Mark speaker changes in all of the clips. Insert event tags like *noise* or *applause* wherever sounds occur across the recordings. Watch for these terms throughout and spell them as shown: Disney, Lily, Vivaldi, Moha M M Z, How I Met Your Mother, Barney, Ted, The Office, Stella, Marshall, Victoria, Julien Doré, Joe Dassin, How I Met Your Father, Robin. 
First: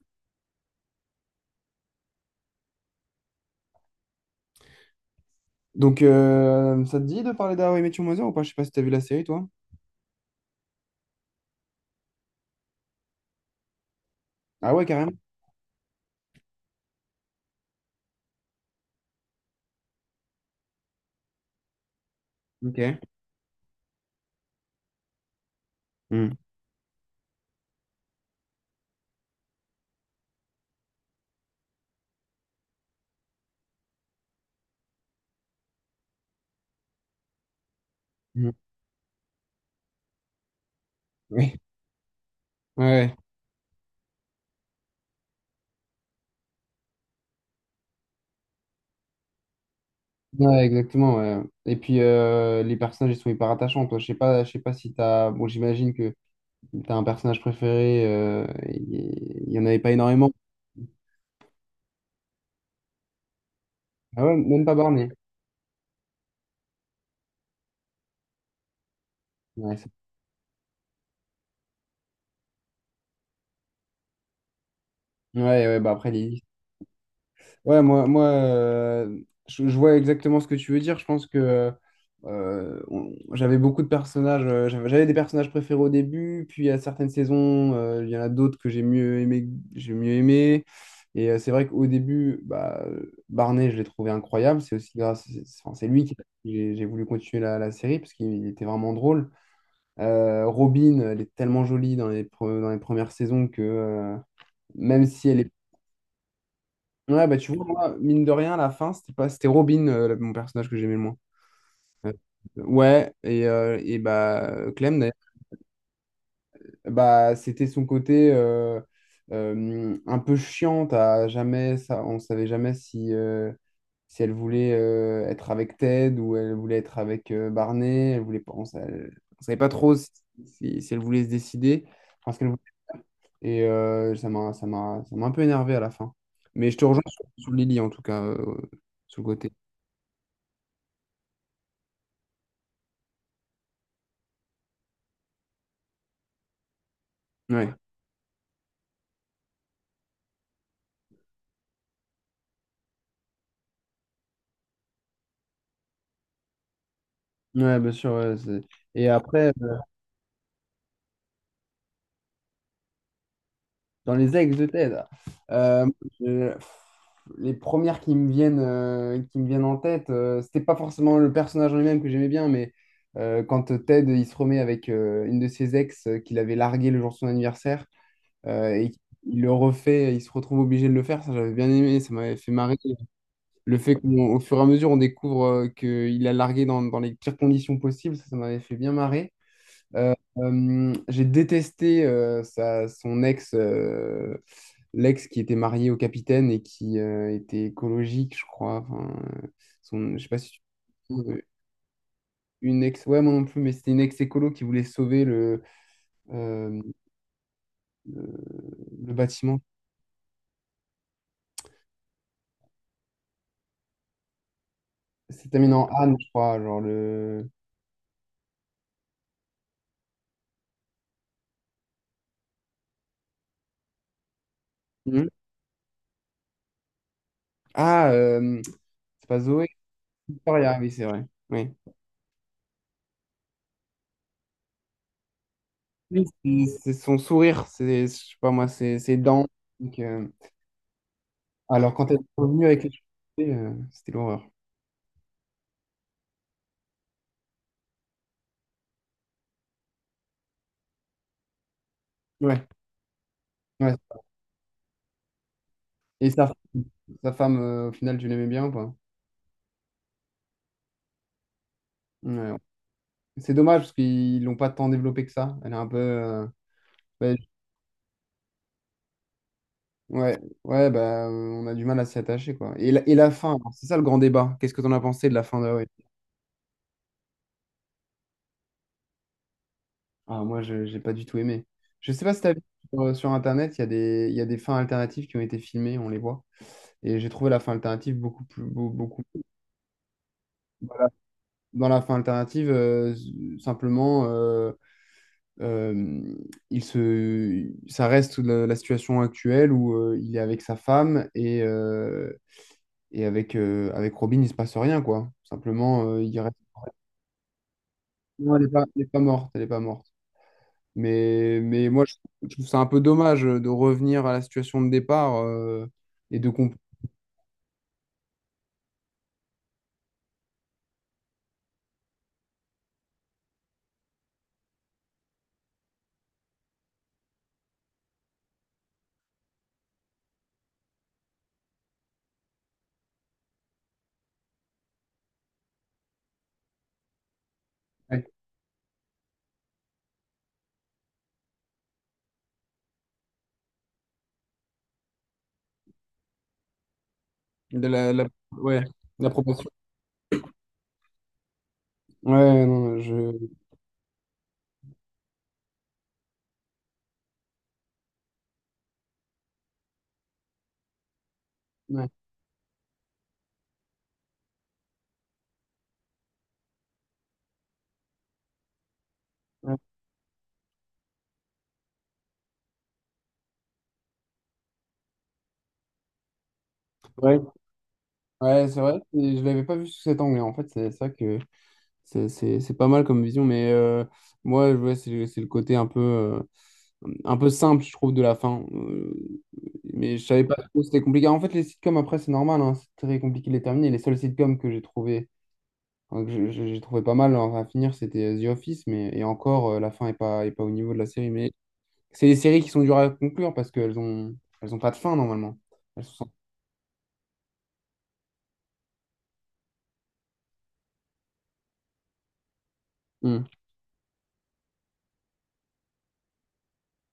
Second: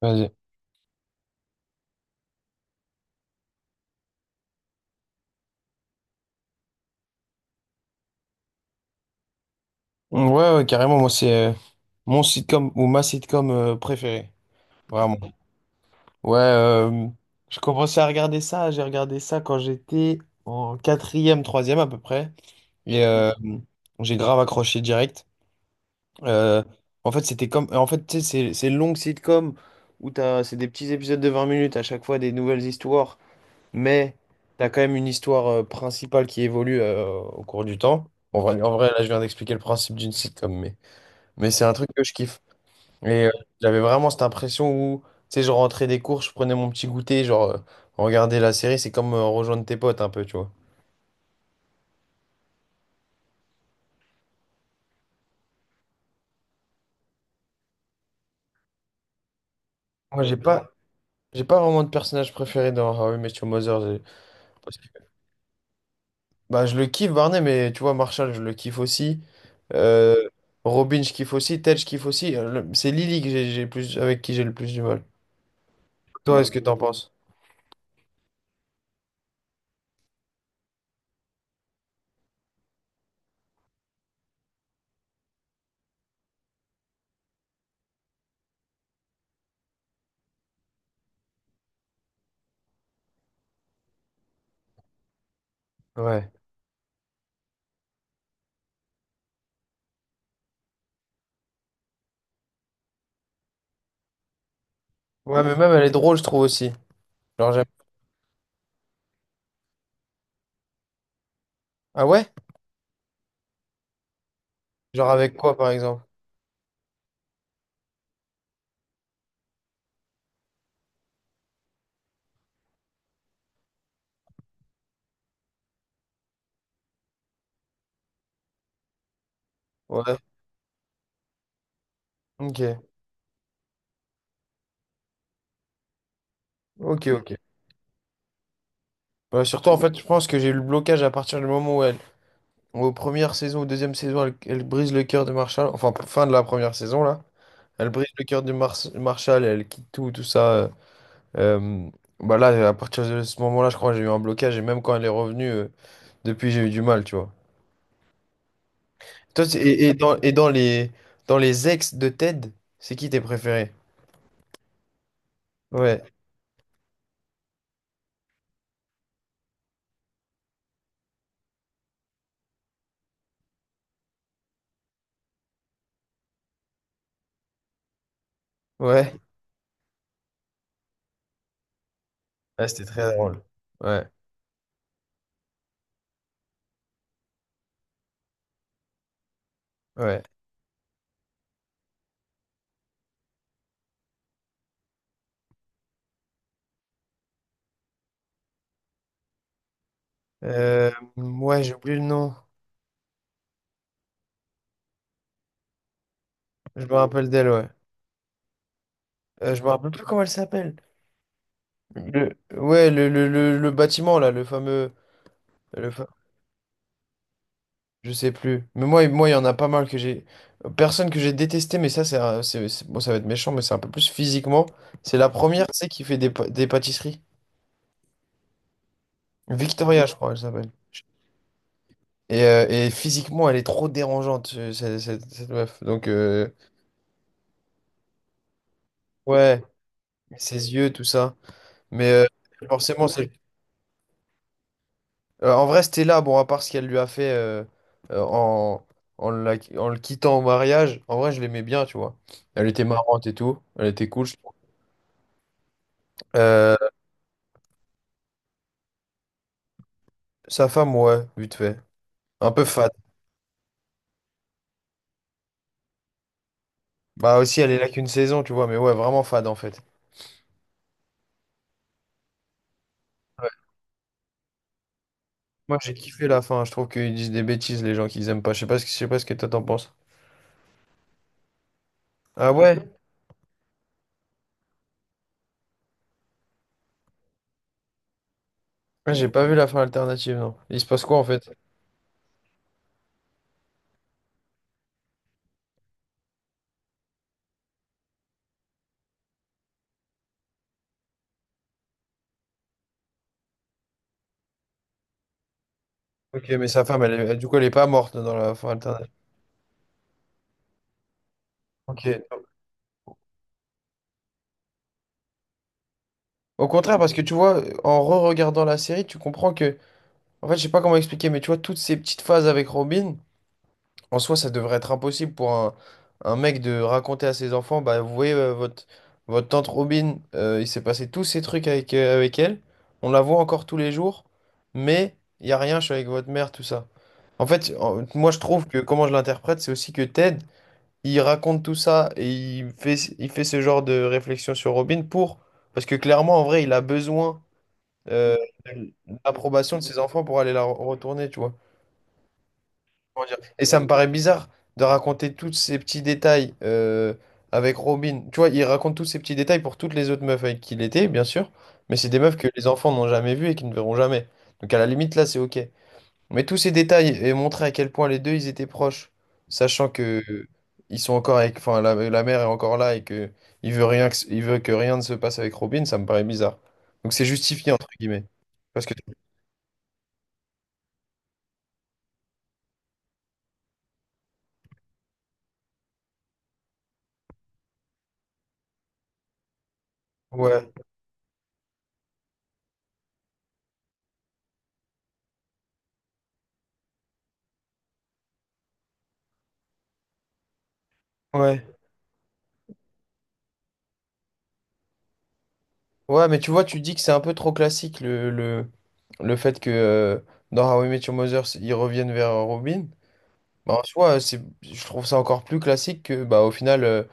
Speaker 1: Vas-y.
Speaker 2: Ça te dit de parler d'How I Met Your Mother ou pas? Je sais pas si t'as vu la série, toi.
Speaker 1: Ouais, ouais, carrément, moi, c'est mon sitcom ou ma sitcom préférée.
Speaker 2: Ah ouais, carrément.
Speaker 1: Vraiment. Ouais, je commençais à regarder ça. J'ai regardé ça quand j'étais en quatrième, troisième à peu près.
Speaker 2: Ok.
Speaker 1: Et j'ai grave accroché direct.
Speaker 2: Hmm.
Speaker 1: Euh, En fait, c'était comme. En fait, tu sais, c'est une longue sitcom où t'as, c'est des petits épisodes de 20 minutes à chaque fois, des nouvelles histoires. Mais t'as quand même une histoire principale qui évolue au cours du temps.
Speaker 2: Mhm.
Speaker 1: En vrai, là, je viens d'expliquer le principe d'une sitcom, mais.
Speaker 2: *laughs*
Speaker 1: Mais
Speaker 2: Oui.
Speaker 1: c'est un truc que je kiffe.
Speaker 2: Ouais. Ouais,
Speaker 1: Et j'avais vraiment cette impression où, tu sais, je rentrais des cours, je prenais mon petit goûter, genre, regarder la série, c'est comme rejoindre tes potes un peu, tu vois.
Speaker 2: ouais, exactement, ouais. Et puis, les personnages, ils sont hyper attachants. Toi, je sais pas si t'as... Bon, j'imagine que t'as un personnage préféré. Il y en avait pas
Speaker 1: Moi,
Speaker 2: énormément.
Speaker 1: j'ai pas vraiment de personnage préféré dans How I Met Your Mother.
Speaker 2: Ah ouais, même pas
Speaker 1: Parce
Speaker 2: Barney.
Speaker 1: que- Bah, je le kiffe, Barney, mais tu vois, Marshall, je le kiffe aussi.
Speaker 2: Ouais, c'est-
Speaker 1: Euh, Robin, je kiffe aussi. Ted, je kiffe aussi. C'est Lily que j'ai plus, avec qui j'ai le plus du mal.
Speaker 2: ouais, ouais, bah après,
Speaker 1: Toi,
Speaker 2: Lily.
Speaker 1: est-ce que t'en penses?
Speaker 2: Moi, je vois exactement ce que tu veux dire. Je pense que j'avais beaucoup de personnages. J'avais des personnages préférés au début, puis à certaines saisons, il y en a d'autres que j'ai mieux aimé, j'ai mieux aimé. Et c'est vrai qu'au début, Barney, je l'ai trouvé incroyable. C'est aussi grâce, c'est- enfin, C'est lui qui
Speaker 1: Ouais.
Speaker 2: j'ai voulu continuer la série parce qu'il était vraiment drôle. Robin, elle est tellement jolie dans dans les premières saisons que même si elle
Speaker 1: Ouais,
Speaker 2: est...
Speaker 1: mais même, elle est drôle, je trouve aussi.
Speaker 2: Ouais, bah
Speaker 1: Genre,
Speaker 2: tu vois,
Speaker 1: j'aime.
Speaker 2: moi, mine de rien, à la fin, c'était pas, c'était Robin, mon personnage que j'aimais le moins.
Speaker 1: Ah
Speaker 2: Euh,
Speaker 1: ouais?
Speaker 2: Clem,
Speaker 1: Genre,
Speaker 2: d'ailleurs,
Speaker 1: avec quoi, par exemple?
Speaker 2: bah, c'était son côté un peu chiante à jamais. Ça, on savait jamais si, si elle voulait être avec Ted ou elle voulait être avec Barney, elle voulait pas. On savait pas trop si,
Speaker 1: Ouais.
Speaker 2: si elle voulait se décider, enfin, ce qu'elle voulait.
Speaker 1: Ok.
Speaker 2: Et ça m'a un peu énervé à la fin. Mais je te rejoins
Speaker 1: Ok,
Speaker 2: sur,
Speaker 1: ok.
Speaker 2: sur Lily, en tout cas, sur le
Speaker 1: Bah,
Speaker 2: côté.
Speaker 1: surtout, en fait, je pense que j'ai eu le blocage à partir du moment où elle, aux premières saisons, aux deuxième saison, elle brise le cœur de Marshall. Enfin, fin de la première saison, là.
Speaker 2: Ouais,
Speaker 1: Elle brise le cœur de Marshall, elle quitte tout ça. Euh, Bah là, à partir de ce moment-là, je crois que j'ai eu un blocage. Et même quand elle est revenue, depuis, j'ai eu du mal, tu vois.
Speaker 2: ouais, bien sûr, ouais, c'est- et
Speaker 1: Toi,
Speaker 2: après,
Speaker 1: et dans les ex de Ted, c'est qui tes préférés?
Speaker 2: dans les ex de TED, euh,
Speaker 1: Ouais,
Speaker 2: pff, les premières qui me viennent en tête, c'était pas forcément le personnage en lui-même que j'aimais bien, mais quand Ted il se remet avec une de ses ex qu'il avait largué le jour de son anniversaire et
Speaker 1: ouais.
Speaker 2: il le refait, il se retrouve obligé de le faire. Ça j'avais bien aimé, ça m'avait fait
Speaker 1: Ouais,
Speaker 2: marrer.
Speaker 1: c'était très drôle.
Speaker 2: Le fait
Speaker 1: Ouais,
Speaker 2: qu'au fur et à mesure on découvre qu'il a largué dans les pires conditions possibles, ça m'avait fait bien marrer.
Speaker 1: ouais.
Speaker 2: J'ai détesté son ex, l'ex qui était marié au capitaine et qui était écologique, je crois. Enfin, euh, son... je sais pas si tu
Speaker 1: Euh,
Speaker 2: trouves
Speaker 1: ouais, j'ai oublié le nom.
Speaker 2: une ex, ouais, moi non plus, mais c'était une ex écolo qui voulait sauver euh,
Speaker 1: Je me rappelle d'elle, ouais.
Speaker 2: le, le bâtiment.
Speaker 1: Je me rappelle plus comment elle s'appelle. Le- ouais, le bâtiment là, le fameux,
Speaker 2: C'était terminé en
Speaker 1: le fa-
Speaker 2: Anne, je crois, genre le...
Speaker 1: je sais plus. Mais moi, il y en a pas mal que j'ai. Personne que j'ai détesté, mais ça, c'est, un- c'est- bon, ça va être méchant, mais c'est un peu plus physiquement. C'est
Speaker 2: Mhm.
Speaker 1: la première, tu sais, qui fait des pâtisseries.
Speaker 2: Ah, euh, c'est pas Zoé,
Speaker 1: Victoria, je crois, elle s'appelle.
Speaker 2: Victoria, oui, c'est vrai. Oui.
Speaker 1: Et physiquement, elle est trop dérangeante, cette meuf. Donc,
Speaker 2: Oui, c'est son sourire, c'est, je sais pas moi, c'est ses dents.
Speaker 1: ouais, ses yeux, tout ça.
Speaker 2: Alors, quand
Speaker 1: Mais
Speaker 2: elle est revenue avec les
Speaker 1: forcément, celle.
Speaker 2: cheveux, c'était l'horreur.
Speaker 1: En vrai, Stella, bon, à part ce qu'elle lui a fait euh, en, en le quittant au mariage, en vrai, je l'aimais bien, tu vois.
Speaker 2: Ouais,
Speaker 1: Elle était marrante et tout. Elle était
Speaker 2: ouais.
Speaker 1: cool, je trouve.
Speaker 2: Et
Speaker 1: Euh,
Speaker 2: sa femme, au final, tu l'aimais bien ou pas?
Speaker 1: Sa femme, ouais, vite fait.
Speaker 2: Ouais.
Speaker 1: Un peu fade.
Speaker 2: C'est dommage parce qu'ils l'ont pas tant développé que ça. Elle est un peu... bah,
Speaker 1: Bah aussi, elle est là qu'une saison, tu vois, mais ouais, vraiment fade en fait.
Speaker 2: ouais, ouais, on a du mal à s'y attacher, quoi. Et et la fin, alors, c'est ça le grand débat. Qu'est-ce que t'en as pensé de la fin
Speaker 1: Moi,
Speaker 2: d'Hawaii?
Speaker 1: j'ai kiffé la fin. Je trouve qu'ils disent des bêtises, les gens qu'ils aiment pas. Je sais pas ce que toi t'en penses.
Speaker 2: Ah, moi, je j'ai pas du tout aimé. Je sais pas si t'as
Speaker 1: Ah
Speaker 2: vu
Speaker 1: ouais?
Speaker 2: sur Internet, il y a des fins alternatives qui ont été filmées, on les voit. Et j'ai trouvé la fin alternative beaucoup plus... beau- Beaucoup,
Speaker 1: Ouais, j'ai pas vu la fin alternative, non. Il se
Speaker 2: Dans
Speaker 1: passe
Speaker 2: la
Speaker 1: quoi en fait?
Speaker 2: dans la fin alternative, simplement. euh, Euh, ça reste la situation actuelle où il est avec sa femme et, avec Robin, il se passe rien, quoi. Simplement, il
Speaker 1: Ok,
Speaker 2: reste...
Speaker 1: mais sa femme, du coup, elle est pas morte dans la
Speaker 2: Non,
Speaker 1: fin
Speaker 2: elle est
Speaker 1: alternative.
Speaker 2: pas morte, elle est pas morte. Mais, mais moi,
Speaker 1: Ok.
Speaker 2: je, je trouve ça un peu dommage de revenir à la situation de départ et de
Speaker 1: Au
Speaker 2: comprendre
Speaker 1: contraire, parce que tu vois, en re-regardant la série, tu comprends que en fait, je sais pas comment expliquer, mais tu vois, toutes ces petites phases avec Robin, en soi, ça devrait être impossible pour un mec de raconter à ses enfants, bah, vous voyez, votre tante Robin, il s'est passé tous ces trucs avec elle, on la voit encore tous les jours, mais il y a rien, je suis avec votre mère, tout ça. En fait, moi, je trouve que comment je l'interprète, c'est aussi que Ted, il raconte tout ça et il fait ce genre de réflexion sur Robin parce que clairement, en vrai, il a besoin, euh,
Speaker 2: ouais,
Speaker 1: de
Speaker 2: la proportion.
Speaker 1: l'approbation de ses enfants pour aller la retourner, tu vois.
Speaker 2: Ouais, non, je...
Speaker 1: Comment dire. Et ça me paraît bizarre de raconter tous ces petits détails avec Robin. Tu vois, il raconte tous ces petits détails pour toutes les autres meufs avec qui il était, bien sûr. Mais
Speaker 2: Ouais,
Speaker 1: c'est des meufs que les enfants n'ont jamais vues et qui ne verront jamais. Donc à la limite, là, c'est OK. Mais tous ces détails et montrer à quel point les deux, ils étaient proches,
Speaker 2: ouais.
Speaker 1: sachant que ils sont encore avec, enfin, la mère est encore là et que il veut que rien ne se passe avec Robin, ça me paraît bizarre. Donc c'est
Speaker 2: Ouais,
Speaker 1: justifié entre guillemets.
Speaker 2: ouais, c'est
Speaker 1: Parce que
Speaker 2: vrai, et je l'avais pas vu sous cet angle, hein. En fait, c'est ça que... C'est pas mal comme vision, mais ouais, c'est le côté un peu simple, je trouve, de la fin. Mais je savais pas
Speaker 1: ouais,
Speaker 2: trop, c'était compliqué. En fait, les sitcoms, après, c'est normal, hein, c'est très compliqué de les terminer. Les seuls sitcoms que j'ai trouvé, j'ai trouvé pas mal, hein, à finir, c'était The Office, mais et encore, la fin est pas au niveau de la série. Mais
Speaker 1: ouais.
Speaker 2: c'est des séries qui sont dures à conclure parce elles ont pas de fin, normalement. Elles sont...
Speaker 1: Ouais, mais tu vois, tu dis que c'est un peu trop classique le fait que dans How I Met Your Mother, ils reviennent vers Robin.
Speaker 2: Hmm.
Speaker 1: Bah, en soi, je trouve ça encore plus classique que, bah, au final,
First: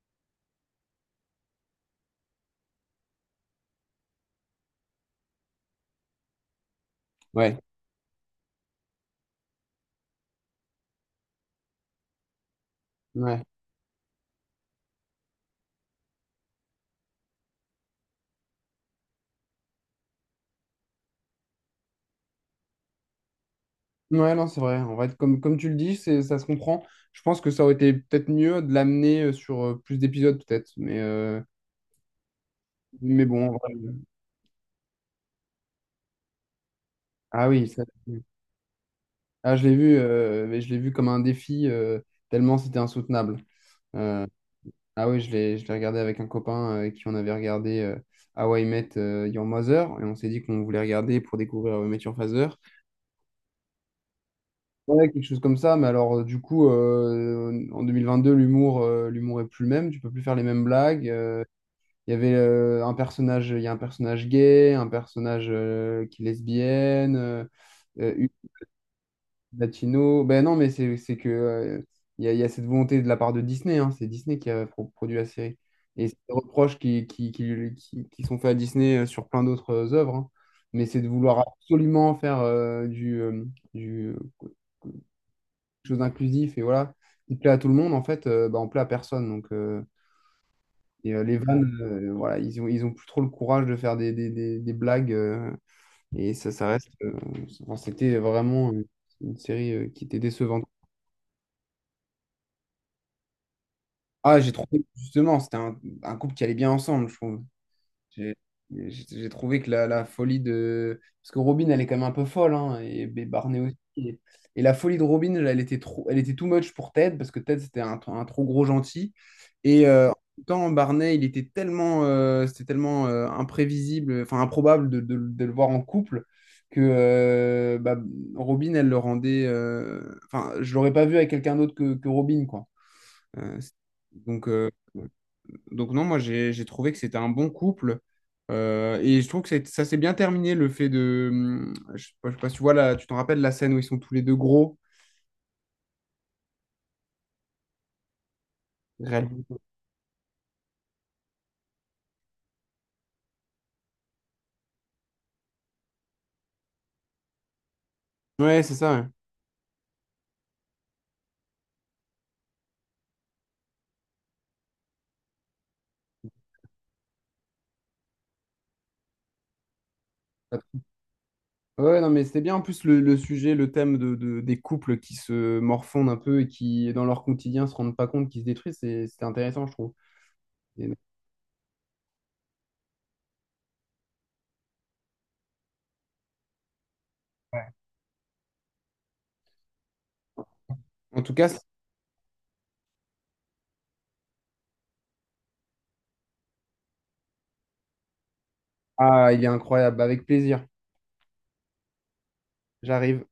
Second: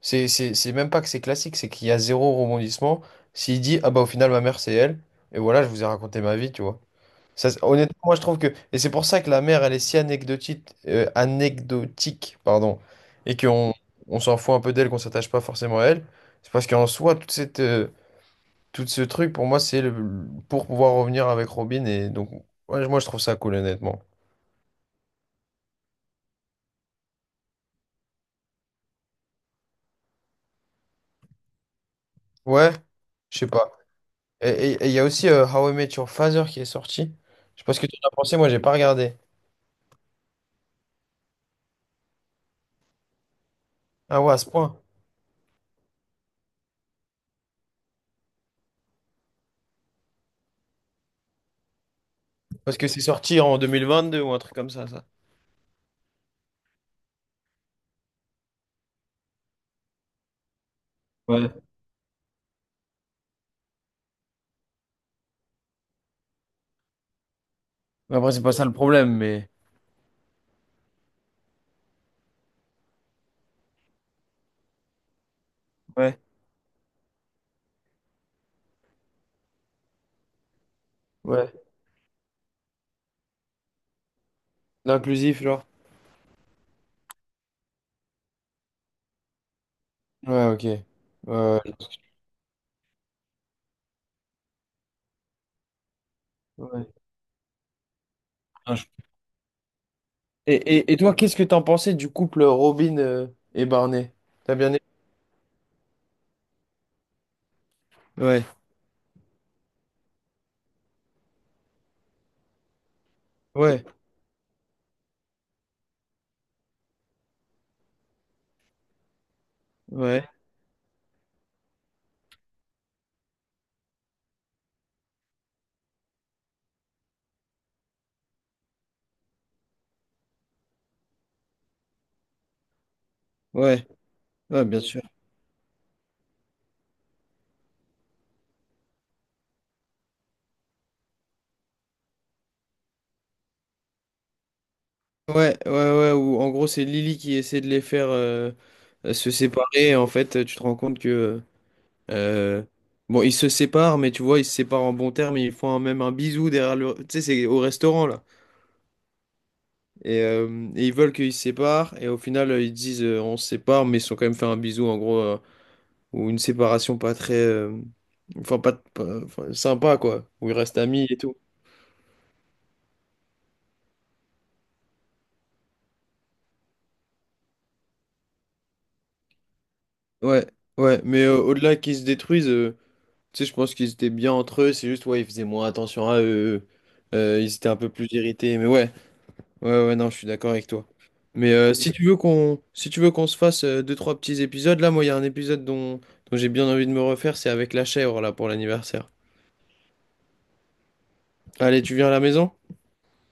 Speaker 1: c'est même pas que c'est classique, c'est qu'il y a zéro rebondissement. S'il dit, ah bah, au final, ma mère, c'est elle, et voilà, je vous ai raconté ma vie, tu vois. Ça,
Speaker 2: Ouais.
Speaker 1: honnêtement, moi, je trouve que. Et c'est pour ça que la mère, elle est si anecdotique, pardon, et
Speaker 2: Ouais.
Speaker 1: qu'on s'en fout un peu d'elle, qu'on s'attache pas forcément à elle. C'est parce qu'en soi, toute cette. Tout ce truc, pour moi, c'est le... pour pouvoir revenir avec Robin. Et donc, ouais, moi, je trouve ça cool, honnêtement.
Speaker 2: Ouais, non, c'est vrai. En vrai, comme tu le dis, c'est, ça se comprend. Je pense que ça aurait été peut-être mieux de l'amener sur plus d'épisodes, peut-être. Mais, euh,
Speaker 1: Ouais,
Speaker 2: mais
Speaker 1: je sais
Speaker 2: bon, en
Speaker 1: pas.
Speaker 2: vrai, euh...
Speaker 1: Et il y a aussi How I Met Your Father qui est sorti.
Speaker 2: Ah
Speaker 1: Je sais
Speaker 2: oui,
Speaker 1: pas ce
Speaker 2: ça-
Speaker 1: que tu en as pensé, moi, j'ai pas regardé.
Speaker 2: ah, je l'ai vu, mais je l'ai vu comme un défi, tellement c'était insoutenable.
Speaker 1: Ah
Speaker 2: Euh,
Speaker 1: ouais, à ce point.
Speaker 2: ah oui, je l'ai regardé avec un copain avec qui on avait regardé How I Met Your Mother, et on s'est dit qu'on voulait regarder pour découvrir How I Met Your Father.
Speaker 1: Parce que c'est sorti en 2022 ou un truc comme ça.
Speaker 2: Ouais, quelque chose comme ça, mais alors en 2022, l'humour est plus le même, tu peux plus faire les mêmes blagues.
Speaker 1: Ouais.
Speaker 2: Il y avait un personnage, il y a un personnage gay, un personnage qui est lesbienne,
Speaker 1: Mais
Speaker 2: une
Speaker 1: après, c'est pas ça le problème, mais.
Speaker 2: latino. Ben non, mais c'est que il y a cette volonté de la part de Disney, hein. C'est Disney qui a produit la série. Et c'est
Speaker 1: Ouais,
Speaker 2: des reproches qui sont faits à Disney sur plein d'autres œuvres, hein. Mais c'est de vouloir
Speaker 1: ouais.
Speaker 2: absolument faire du quelque
Speaker 1: L'inclusif, genre.
Speaker 2: chose d'inclusif et voilà, qui plaît à tout le monde, en fait, ben, on plaît à personne. Donc, euh,
Speaker 1: Ouais, ok.
Speaker 2: et euh, les
Speaker 1: Euh,
Speaker 2: vannes, voilà, ils ont plus trop le courage de faire des blagues. Et ça, ça
Speaker 1: Ouais.
Speaker 2: reste. euh, C'était vraiment
Speaker 1: Non,
Speaker 2: une série qui était
Speaker 1: Et,
Speaker 2: décevante.
Speaker 1: et, et toi, qu'est-ce que t'en pensais du couple Robin et Barney?
Speaker 2: Ah, j'ai
Speaker 1: T'as bien aimé?
Speaker 2: trouvé, justement, c'était un couple qui allait bien ensemble, je trouve. J'ai
Speaker 1: Ouais,
Speaker 2: j'ai trouvé que la folie de... parce que Robin, elle est quand même un peu folle, hein, et Barney aussi.
Speaker 1: ouais,
Speaker 2: Et la folie de Robin, elle était trop, elle était too much pour Ted, parce que Ted, c'était un trop gros gentil. Et en
Speaker 1: ouais,
Speaker 2: même temps, Barney, il était tellement imprévisible, enfin improbable de le voir en couple, que Robin, elle le rendait... Enfin, je l'aurais pas vu avec quelqu'un d'autre que Robin, quoi. Euh, c'est-
Speaker 1: ouais,
Speaker 2: donc,
Speaker 1: ouais,
Speaker 2: euh,
Speaker 1: bien sûr.
Speaker 2: donc non, moi j'ai trouvé que c'était un bon couple. Et je trouve que ça s'est bien terminé, le fait de... je sais pas si tu vois là, tu t'en rappelles la scène où ils sont tous les deux gros.
Speaker 1: Ouais, ouais, ouais, où en gros c'est Lily qui essaie de les faire se
Speaker 2: Réellement.
Speaker 1: séparer. Et en fait, tu te rends compte que euh, bon, ils se séparent, mais tu vois, ils se séparent en bon terme. Ils font même un bisou derrière tu sais, c'est au restaurant là.
Speaker 2: Ouais, c'est ça.
Speaker 1: Et ils veulent qu'ils se séparent. Et au final, ils disent on se sépare, mais ils se sont quand même fait un bisou en gros ou une séparation pas très, enfin, sympa quoi, où ils
Speaker 2: Ouais,
Speaker 1: restent amis et tout.
Speaker 2: ouais, non, mais c'était bien en plus le sujet, le thème des couples qui se morfondent un peu et qui, dans leur quotidien, se rendent pas compte qu'ils se détruisent. C'était intéressant, je trouve.
Speaker 1: Ouais,
Speaker 2: Et-
Speaker 1: ouais, mais au-delà qu'ils se détruisent. Tu sais, je pense qu'ils étaient bien entre eux, c'est juste, ouais, ils faisaient moins attention à eux. Ils étaient un peu plus irrités, mais ouais, ouais, ouais, non, je suis d'accord avec toi.
Speaker 2: En tout cas,
Speaker 1: Mais
Speaker 2: c'est...
Speaker 1: si tu veux qu'on se fasse deux, trois petits épisodes, là, moi, il y a un épisode dont j'ai bien envie de me refaire, c'est avec la chèvre, là, pour l'anniversaire.
Speaker 2: ah, il est incroyable. Avec plaisir.
Speaker 1: Allez, tu viens à la maison?
Speaker 2: J'arrive.